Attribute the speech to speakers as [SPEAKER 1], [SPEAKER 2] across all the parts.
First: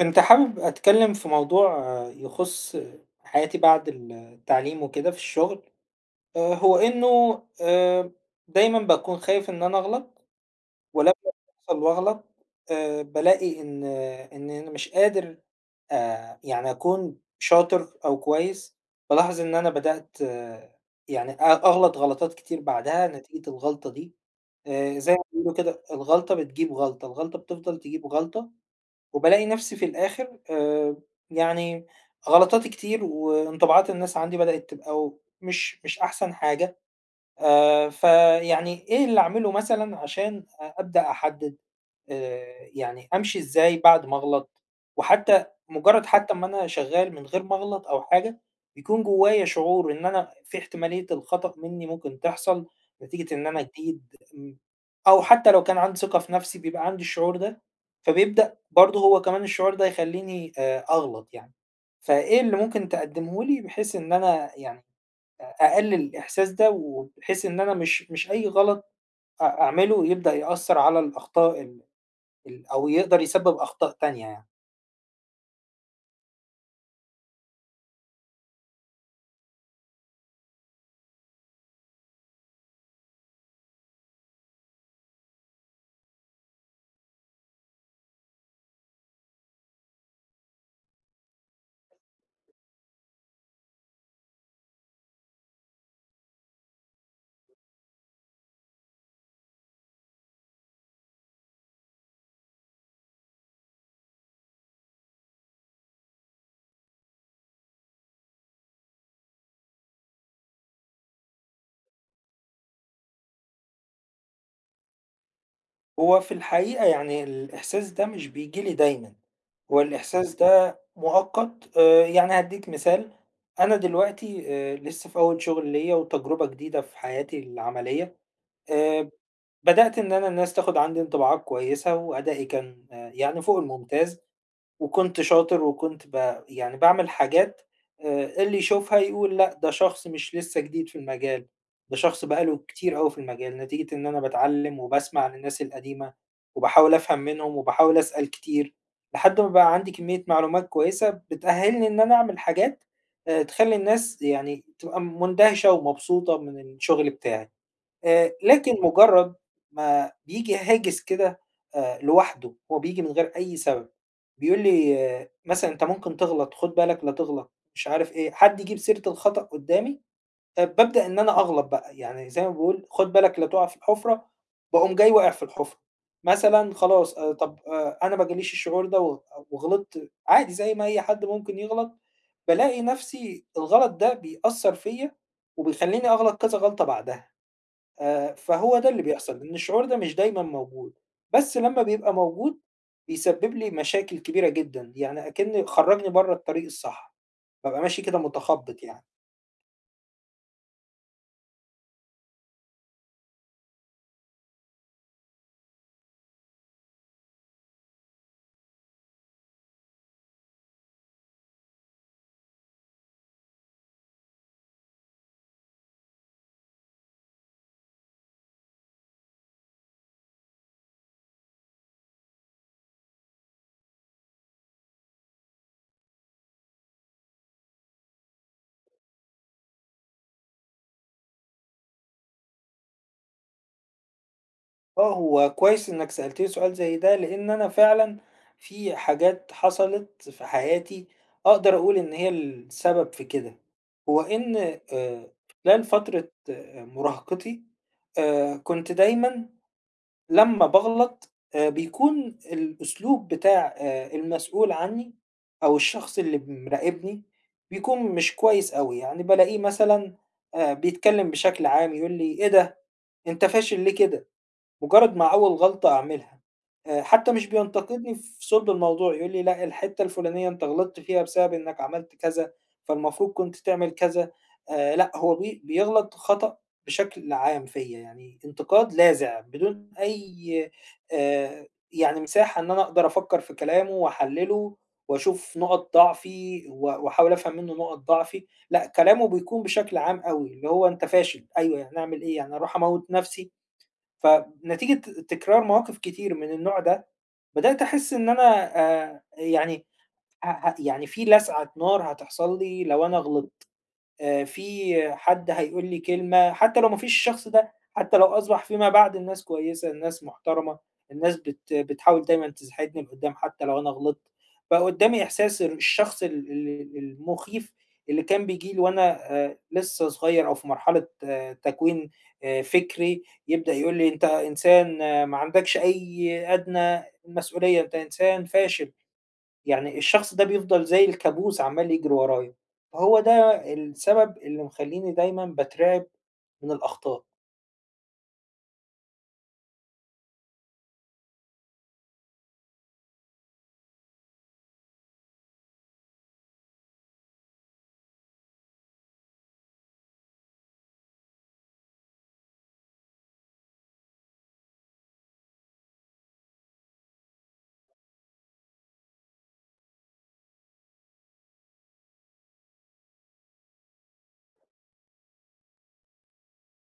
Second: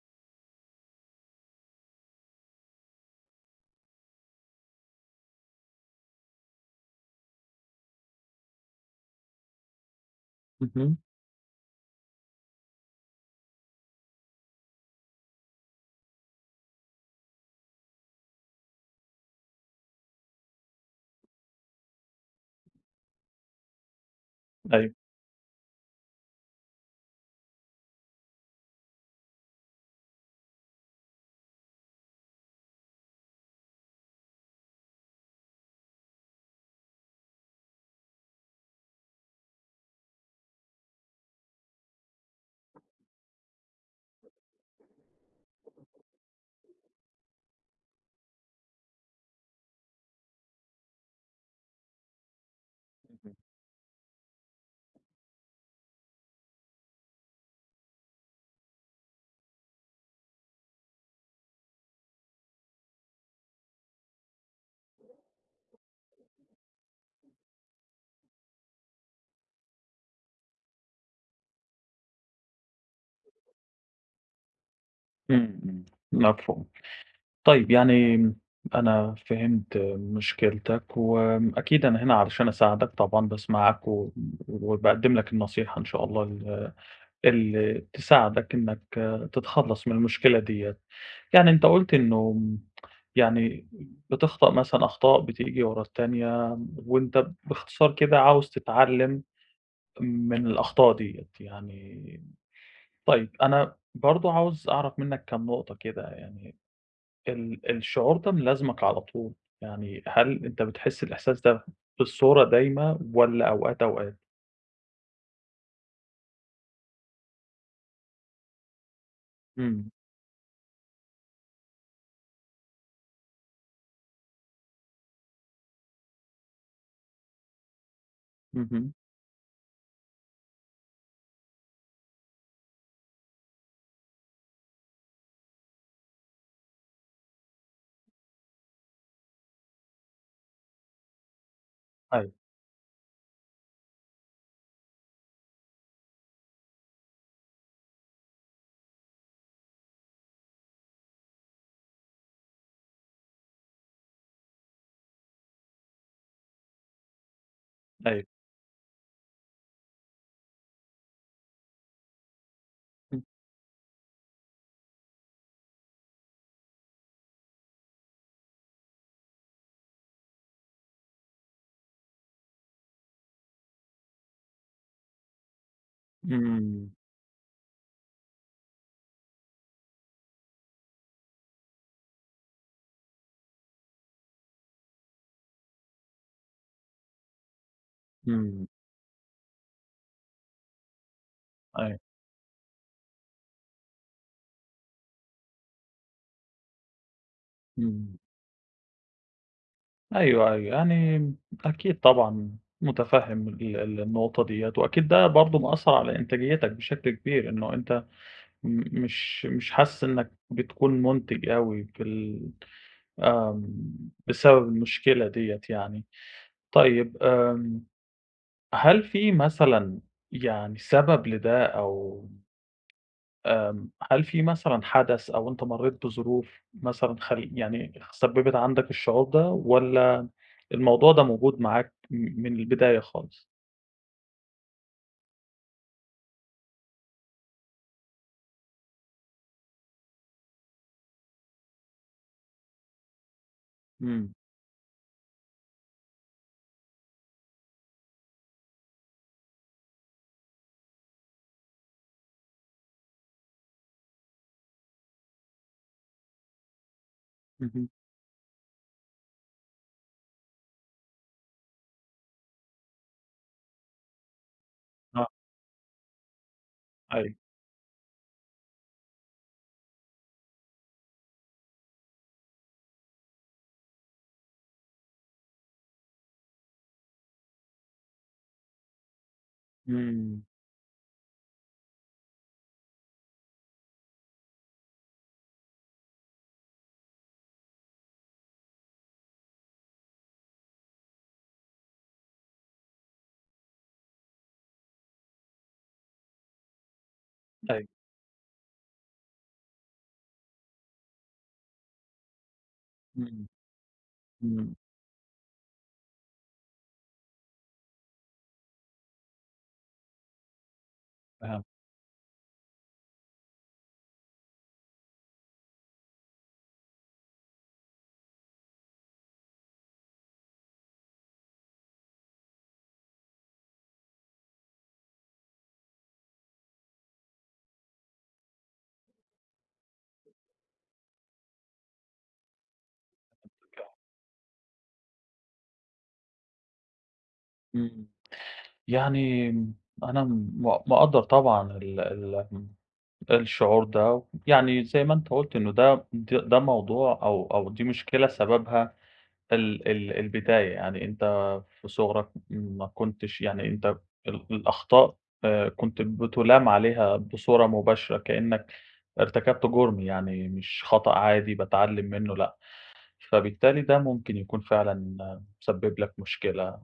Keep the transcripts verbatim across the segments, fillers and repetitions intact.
[SPEAKER 1] كنت حابب أتكلم في موضوع آه، يخص حياتي بعد التعليم وكده في الشغل. آه، هو إنه آه، دايما بكون خايف إن أنا أغلط،
[SPEAKER 2] اهم،
[SPEAKER 1] ولما بوصل وأغلط آه، بلاقي إن إن أنا مش قادر آه، يعني أكون شاطر أو كويس. بلاحظ إن أنا بدأت آه، يعني أ- أغلط غلطات كتير بعدها نتيجة الغلطة دي.
[SPEAKER 2] أيوه،
[SPEAKER 1] آه، زي ما بيقولوا كده الغلطة بتجيب غلطة، الغلطة بتفضل تجيب غلطة، وبالاقي نفسي في الآخر آآ يعني غلطاتي كتير، وانطباعات الناس عندي بدأت تبقى مش مش أحسن حاجة. آآ فيعني إيه اللي أعمله مثلًا عشان أ أبدأ أحدد؟ آآ يعني أمشي إزاي بعد ما أغلط، وحتى مجرّد حتى أمّا أنا شغّال من غير ما أغلط أو حاجة، بيكون جوّايا شعور إن أنا في احتمالية الخطأ منّي ممكن تحصل نتيجة إن أنا جديد. م أو حتى لو كان عندي ثقة في نَفْسي بيبقى عندي الشعور ده، فبيبدأ برضه هو كمان الشعور ده يخلّيني آآ أغلط يعني. فإيه اللي ممكن تقدّمه لي بحيث إن أنا يعني أ أقلّل الإحساس ده، وبحيث إن أنا مش مش أي غلط أ أعمله يبدأ يأثّر على الأخطاء ال ال أو يقدر يسبب أخطاء تانية يعني.
[SPEAKER 2] إمم، إمم، مفهوم. طيب، يعني أنا فهمت مشكلتك، وأكيد أنا هنا علشان أساعدك طبعًا، باسمعك و وباقدّم لك النصيحة إن شاء الله ال اللي تساعدك إنك تتخلّص من المشكلة ديّة. يعني أنت قُلت إنه يعني بتخطأ مثلًا أخطاء بتيجي ورا التانية، وأنت باختصار كده عاوز تتعلّم من الأخطاء ديّة. يعني طيب، أنا برضه عاوز أعرف منّك كام نقطة كده. يعني ال الشعور ده ملازمك على طول؟ يعني هل أنت بتحس الإحساس ده بصورة دايمة والّا أوقات، أوقات؟
[SPEAKER 1] هو في الحقيقة يعني الإحساس ده مش بييجي لي دايمًا، هو
[SPEAKER 2] إمم،
[SPEAKER 1] الإحساس ده مؤقت. آآ، يعني هادّيك مثال، أنا دلوقتي آآ، لسه في أول شغل ليّا وتجربة جديدة في حياتي العملية.
[SPEAKER 2] اهم،
[SPEAKER 1] آآ، بدأت إن أنا الناس تاخد عندي انطباعات كويسة وأدائي كان آه، يعني فوق الممتاز. وكنت شاطر وكنت ب يعني باعمل حاجات آآ اللي يشوفها يقول لأ، ده شخص مش لسه جديد في المجال، ده شخص
[SPEAKER 2] أيوه،
[SPEAKER 1] بقى له كتير أوي في المجال، نتيجة إن أنا باتعلّم وباسمع للناس القديمة، وباحاول أفهم منهم وباحاول أسأل كتير، لحد ما بقى عندي كمية معلومات كويسة بتأهّلني إن أنا أعمل حاجات آآ تخلّي الناس يعني تبقى مندهشة ومبسوطة من الشغل بتاعي.
[SPEAKER 2] أيوه،
[SPEAKER 1] آآ لكن مجرّد ما بييجي هاجس كده آآ لوحده، هو بييجي من
[SPEAKER 2] إمم،
[SPEAKER 1] غير أي سبب، بيقول لي آه، مثلًا أنت ممكن تغلط، خُد بالك لا تغلط، مش عارف إيه، حد يجيب سيرة الخطأ قدّامي، آآ بابدأ إن أنا أغلط بقى، يعني زي ما باقول خُد بالك لا تُقع في الحُفرة، باقوم جاي واقع في الحُفرة. مثلًا
[SPEAKER 2] إمم،
[SPEAKER 1] خلاص آآ طب آآ أنا ما جاليش الشعور ده، و وغلطت عادي زي ما أي حد ممكن يغلط، بالاقي نَفْسي الغلط ده بيأثّر فيّا وبيخلّيني أغلط كذا غلطة بعدها. آآ،
[SPEAKER 2] إمم،
[SPEAKER 1] فهو ده اللي بيحصل، إن الشعور ده مش دايمًا موجود، بس لمّا
[SPEAKER 2] أيوه،
[SPEAKER 1] بيبقى موجود بيسبب لي مشاكل كبيرة جدًا، يعني أكن خرّجني برّه الطريق الصح، بابقى ماشي
[SPEAKER 2] إمم،
[SPEAKER 1] كده متخبّط يعني.
[SPEAKER 2] أيوه، أيوه، يعني أكيد طبعًا مُتفهّم ال ال النقطة ديّة، وأكيد ده برضه مأثّر على إنتاجيتك بشكل كبير، إنه أنت م مش مش حاسس إنّك بتكون مُنتِج أوي في ال آمم، بسبب المشكلة ديّة يعني. طيب آمم، هل في مثلًا يعني سبب لده؟ أو هل في مثلًا حدث؟ أو أنت مرّيت بظروف مثلًا خل يعني سبّبت عندك الشعور ده، والّا الموضوع ده موجود معاك م من البداية خالص؟
[SPEAKER 1] آه، هو كويس إنك سألتني سؤال زي ده، لإن أنا فعلًا في حاجات حصلت في حياتي أقدر أقول إن هي السبب في كده. هو
[SPEAKER 2] إمم،
[SPEAKER 1] إن آآ، خلال فترة آه، مراهقتي، آآ، كنت دايمًا لمّا باغلط آآ بيكون الأسلوب بتاع آآ المسؤول عنّي أو الشخص اللي مراقبني
[SPEAKER 2] اهم،
[SPEAKER 1] بيكون مش كويس أوي، يعني بالاقيه مثلًا آآ بيتكلّم بشكل عام يقول لي: "إيه ده، أنت فاشل ليه كده؟" مجرد
[SPEAKER 2] آه،
[SPEAKER 1] مع أول غلطة أعملها، آآ حتى
[SPEAKER 2] أيوه،
[SPEAKER 1] مش بينتقدني في صلب الموضوع، يقول لي: "لأ، الحتة الفلانية أنت غلطت فيها بسبب إنك عملت كذا، فالمفروض كنت تعمل كذا." آآ لأ، هو بي بيغلط خطأ بشكل عام فيّا، يعني انتقاد لاذع بدون
[SPEAKER 2] إمم،
[SPEAKER 1] أي آآ يعني مساحة إن أنا أقدر أفكّر في كلامه وأحلّله وأشوف نُقط ضعفي و وأحاول أفهم منه نُقط ضعفي. لأ، كلامه بيكون بشكل عام أوي، اللي هو أنت فاشل، أيوه يعني أعمل إيه، يعني أروح أموّت نفسي؟ فنتيجة تكرار مواقف كتير من النوع ده، بدأت
[SPEAKER 2] أيوه،
[SPEAKER 1] أحس إن أنا آآ يعني ه ه يعني في لسعة نار هتحصل لي لو أنا
[SPEAKER 2] إمم،
[SPEAKER 1] غلطت. آآ
[SPEAKER 2] إمم،
[SPEAKER 1] في حد هيقول لي كلمة، حتى لو ما فيش الشخص ده، حتى لو أصبح فيما بعد الناس كويسة، الناس محترمة، الناس
[SPEAKER 2] فهمتك.
[SPEAKER 1] بت بتحاول دايمًا تساعدني لقدّام حتى لو أنا غلطت، بقى قدّامي إحساس ال الشخص ال ال المخيف اللي كان بييجي لي وأنا آآ لسه صغير أو في مرحلة آه، تكوين آآ فكري، يبدأ يقول لي: "أنت إنسان آه، ما عندكش أي أدنى مسؤولية، أنت إنسان فاشل." يعني الشخص ده بيفضل زي الكابوس عمّال يجري ورايا، فهو ده
[SPEAKER 2] آه،
[SPEAKER 1] السبب اللي مخلّيني دايمًا باترعب من الأخطاء.
[SPEAKER 2] إمم. يعني أنا م مقدّر طبعًا ال ال الشعور ده، يعني زي ما أنت قُلت إنه ده د ده موضوع، أو أو دي مشكلة سببها ال ال البداية، يعني أنت في صغرك ما كنتش، يعني أنت ال الأخطاء آآ كنت بتُلام عليها بصورة مباشرة، كإنّك ارتكبت جُرم، يعني مش خطأ عادي باتعلّم منّه، لأ. فبالتالي ده ممكن يكون فعلًا مسبب لك مشكلة.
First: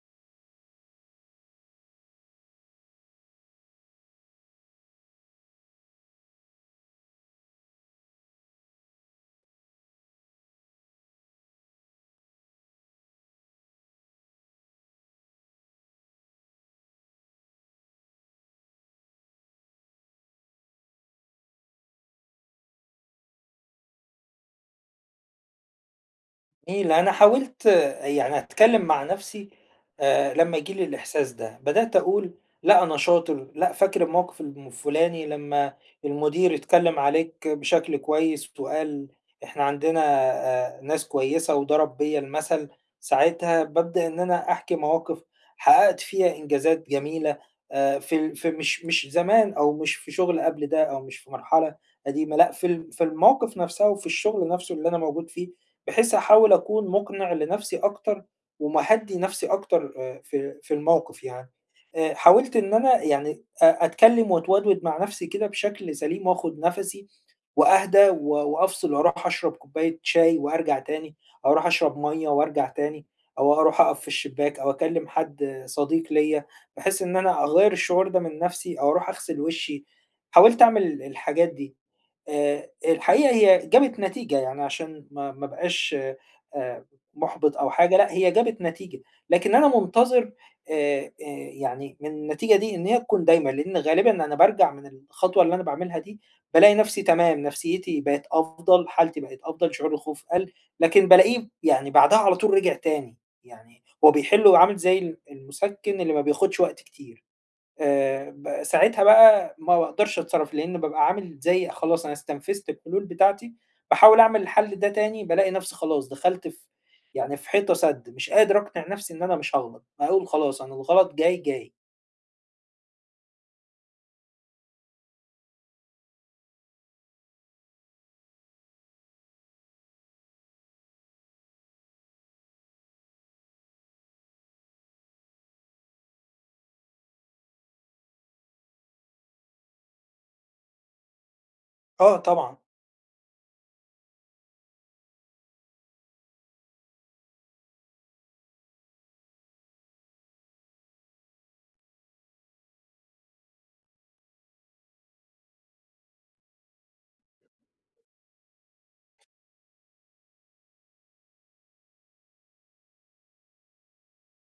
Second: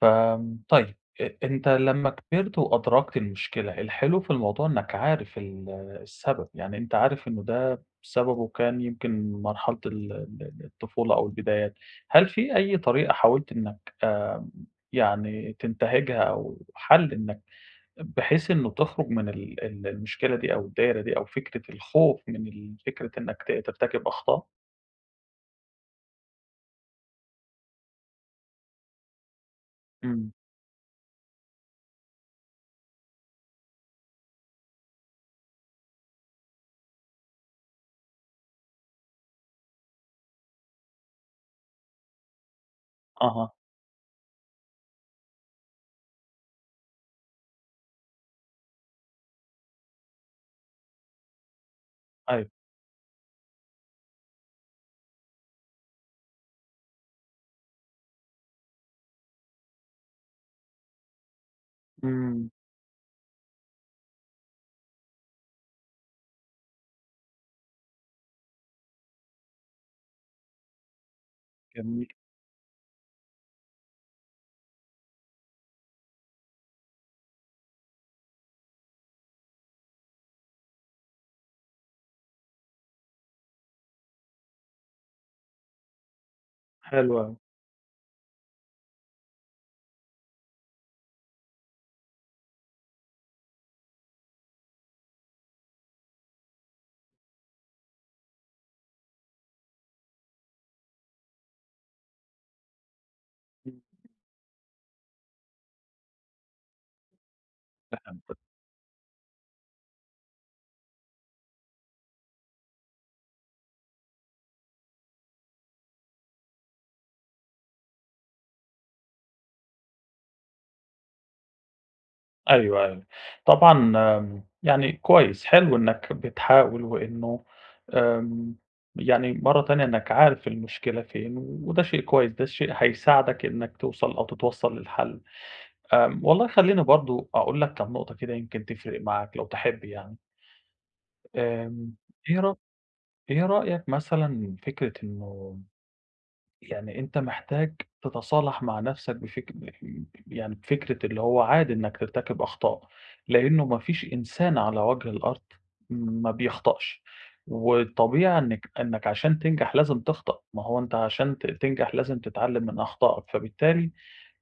[SPEAKER 2] فآمم طيب، أ أنت لمّا كبرت وأدركت المشكلة، الحلو في الموضوع إنك عارف ال السبب، يعني أنت عارف إنه ده سببه كان يمكن مرحلة ال ال الطفولة أو البدايات. هل في أي طريقة حاولت إنك آمم يعني تنتهجها، أو حل إنك بحيث إنه تخرج من ال ال المشكلة دي، أو الدايرة دي، أو فكرة الخوف من ال فكرة إنك ت ترتكب أخطاء؟
[SPEAKER 1] جميل، أنا حاولت آه، يعني أتكلّم مع نَفْسي
[SPEAKER 2] إمم،
[SPEAKER 1] آآ لمّا ييجي لي الإحساس ده، بدأت أقول لأ أنا شاطر، لأ فاكر الموقِف الفُلاني لمّا المدير اتكلّم عليك بشكل كويس وقال إحنا عندنا آآ ناس كويسة وضرب بيّا المثل.
[SPEAKER 2] أها،
[SPEAKER 1] ساعتها بابدأ إن أنا أحكي مواقِف حققت فيها إنجازات جميلة آآ في ال في مش مش زمان أو مش في شُغل قبل ده أو مش في مرحلة قديمة،
[SPEAKER 2] أيوه،
[SPEAKER 1] لأ في ال في المواقِف نَفْسها وفي الشُغل نَفْسه اللي أنا موجود فيه، بحيث أحاول أكون مُقنِع لنفسي أكتر، ومهدّي نفسي أكتر آآ في في الموقف يعني. آآ
[SPEAKER 2] إمم،
[SPEAKER 1] حاولت إن أنا يعني أ أتكلّم وأتودود مع نفسي كده بشكل سليم، وآخُد نَفَسي وأهدى و وأفصل وأروح أشرب كوباية شاي وأرجع تاني، أو أروح أشرب
[SPEAKER 2] جميل،
[SPEAKER 1] مَيّة وأرجع تاني، أو أروح أقف في الشباك، أو أكلّم حد صديق ليّا، بحيث إن أنا أغيّر الشعور ده من نفسي، أو أروح أغسل وشّي. حاولت أعمل الحاجات دي. آآ الحقيقة هي جابت نتيجة، يعني عشان ما ما ابقاش آآ
[SPEAKER 2] حلو أوي،
[SPEAKER 1] مُحبِط أو حاجة، لأ هي جابت نتيجة، لكن أنا منتظر آآ آآ يعني من النتيجة دي إن هي تكون دايمة، لإن غالبًا أنا بارجع من الخطوة اللي أنا باعملها دي، بالاقي نَفْسي تمام، نَفْسيتي بقت أفضل، حالتي بقت أفضل، شعور الخوف قَل، لكن بالاقيه يعني بعدها على طول رجع تاني، يعني هو بيحل وعامل زي ال المُسَكِّن اللي ما بياخدش وقت كتير. آآ
[SPEAKER 2] إمم.
[SPEAKER 1] ب ساعتها بقى ما باقدرش أتصرّف، لإن بابقى عامل زي خلاص أنا استنفذت الحلول بتاعتي، باحاول أعمل الحل ده تاني بالاقي نَفْسي خلاص دخلت في يعني في حيطة سَد، مش قادر أقنع نَفْسي إن أنا مش هاغلط، باقول خلاص أنا الغلط جاي، جاي.
[SPEAKER 2] أيوه، أيوه. طبعًا، آمم، يعني كويس، حلو إنّك بتحاول. وإنه آمم، يعني مرّة تانية إنّك عارف المشكلة فين، وده شيء كويس، ده شيء هيساعدك إنّك توصل أو تتوصّل للحل. آمم، والله خلّيني برضه أقول لك كام نقطة كده يمكن تفرق معاك لو تحب يعني. آمم،
[SPEAKER 1] آه
[SPEAKER 2] إيه ر
[SPEAKER 1] طبعًا.
[SPEAKER 2] إيه رأيك مثلًا فكرة إنه يعني أنت محتاج تتصالح مع نَفْسك بفك يعني بفكرة اللي هو عادي إنّك ترتكب أخطاء؟ لإنه ما فيش إنسان على وجه الأرض ما بيخطأش، والطبيعي إنِّك إنّك عشان تنجح لازم تخطأ، ما هو أنت عشان ت تنجح لازم تتعلّم من أخطائك. فبالتالي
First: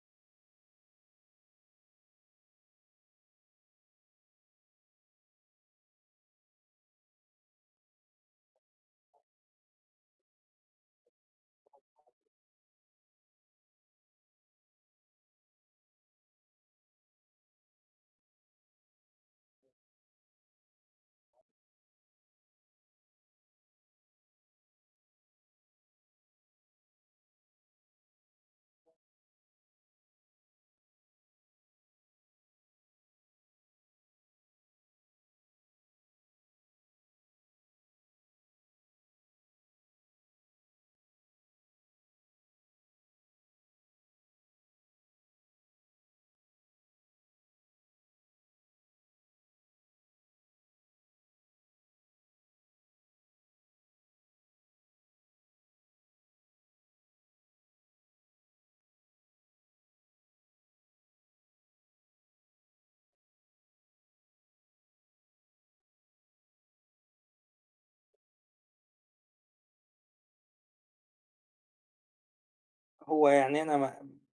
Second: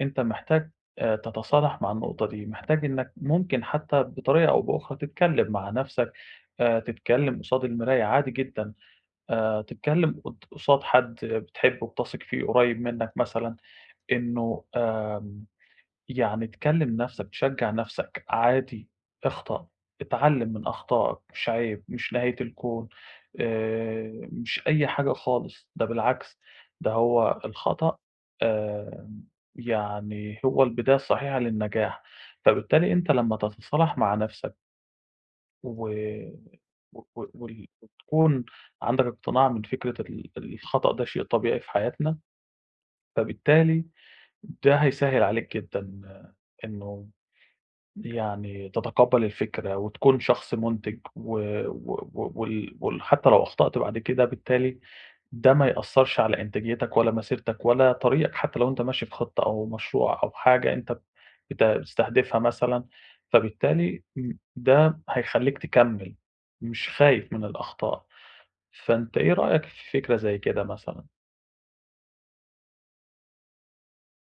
[SPEAKER 2] أنت محتاج آآ تتصالح مع النقطة دي، محتاج إنّك ممكن حتّى بطريقة أو بأخرى تتكلّم مع نَفْسك. آآ تتكلّم قصاد المراية عادي جدًا. آآ تتكلّم قد قصاد حد بتحبّه بتثق فيه قريّب منّك مثلًا، إنه آمم يعني تكلّم نَفْسك، تشجّع نَفْسك، عادي اخطأ، اتعلّم من أخطائك، مش عيب، مش نهاية الكون، آآ مش أي حاجة خالص. ده بالعكس، ده هو الخطأ، آمم يعني هو البداية الصحيحة للنجاح. فبالتالي أنت لمّا تتصالح مع نَفْسك و و و وال وتكون عندك اقتناع من فكرة ال الخطأ ده شيء طبيعي في حياتنا. فبالتالي ده هيسهّل عليك جدًا، آه، إنه يعني تتقبّل الفكرة وتكون شخص منتِج و و و وال وال حتى لو أخطأت بعد كده بالتالي ده ما يأثّرش على إنتاجيتك ولا مسيرتك ولا طريقك، حتى لو أنت ماشي في خطة أو مشروع أو حاجة أنت بت بتستهدفها مثلًا. فبالتالي م ده هيخلّيك تكمّل، مش خايف من الأخطاء. فأنت إيه رأيك في فكرة زي كده مثلًا؟
[SPEAKER 1] هو يعني أنا م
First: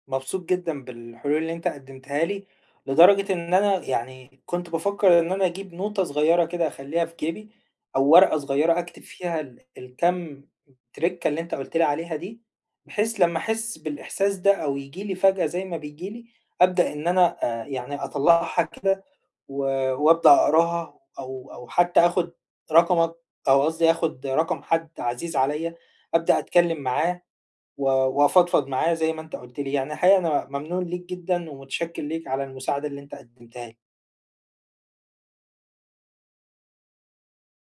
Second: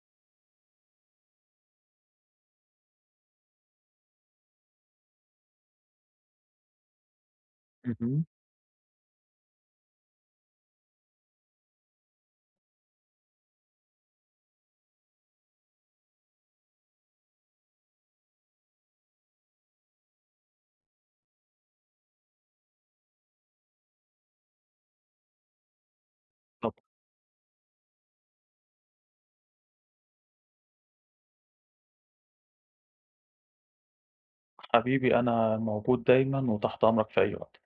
[SPEAKER 1] مبسوط جدًا بالحلول اللي أنت قدّمتها لي، لدرجة إن أنا يعني كنت بافكّر إن أنا أجيب نوتة صغيّرة كده أخلّيها في جيبي، أو
[SPEAKER 2] اهم.
[SPEAKER 1] ورقة صغيّرة أكتب فيها ال الكام ترِكّة اللي أنت قُلت لي عليها دي، بحيث لمّا أحس بالإحساس ده أو ييجي لي فجأة زي ما بييجي لي، أبدأ إن أنا آآ يعني أطلّعها كده و وأبدأ أقراها أو أو حتى آخُد رقمك، أو قصدي آخُد رقم حد عزيز عليّا، أبدأ
[SPEAKER 2] طب
[SPEAKER 1] أتكلّم معاه و وأفضفض معاه زي ما أنت قُلت لي. يعني الحقيقة أنا ممنون ليك جدًا ومتشكّر ليك على المساعدة اللي أنت قدّمتها لي.
[SPEAKER 2] حبيبي، أنا موجود دايمًا وتحت أمرك في أي وقت.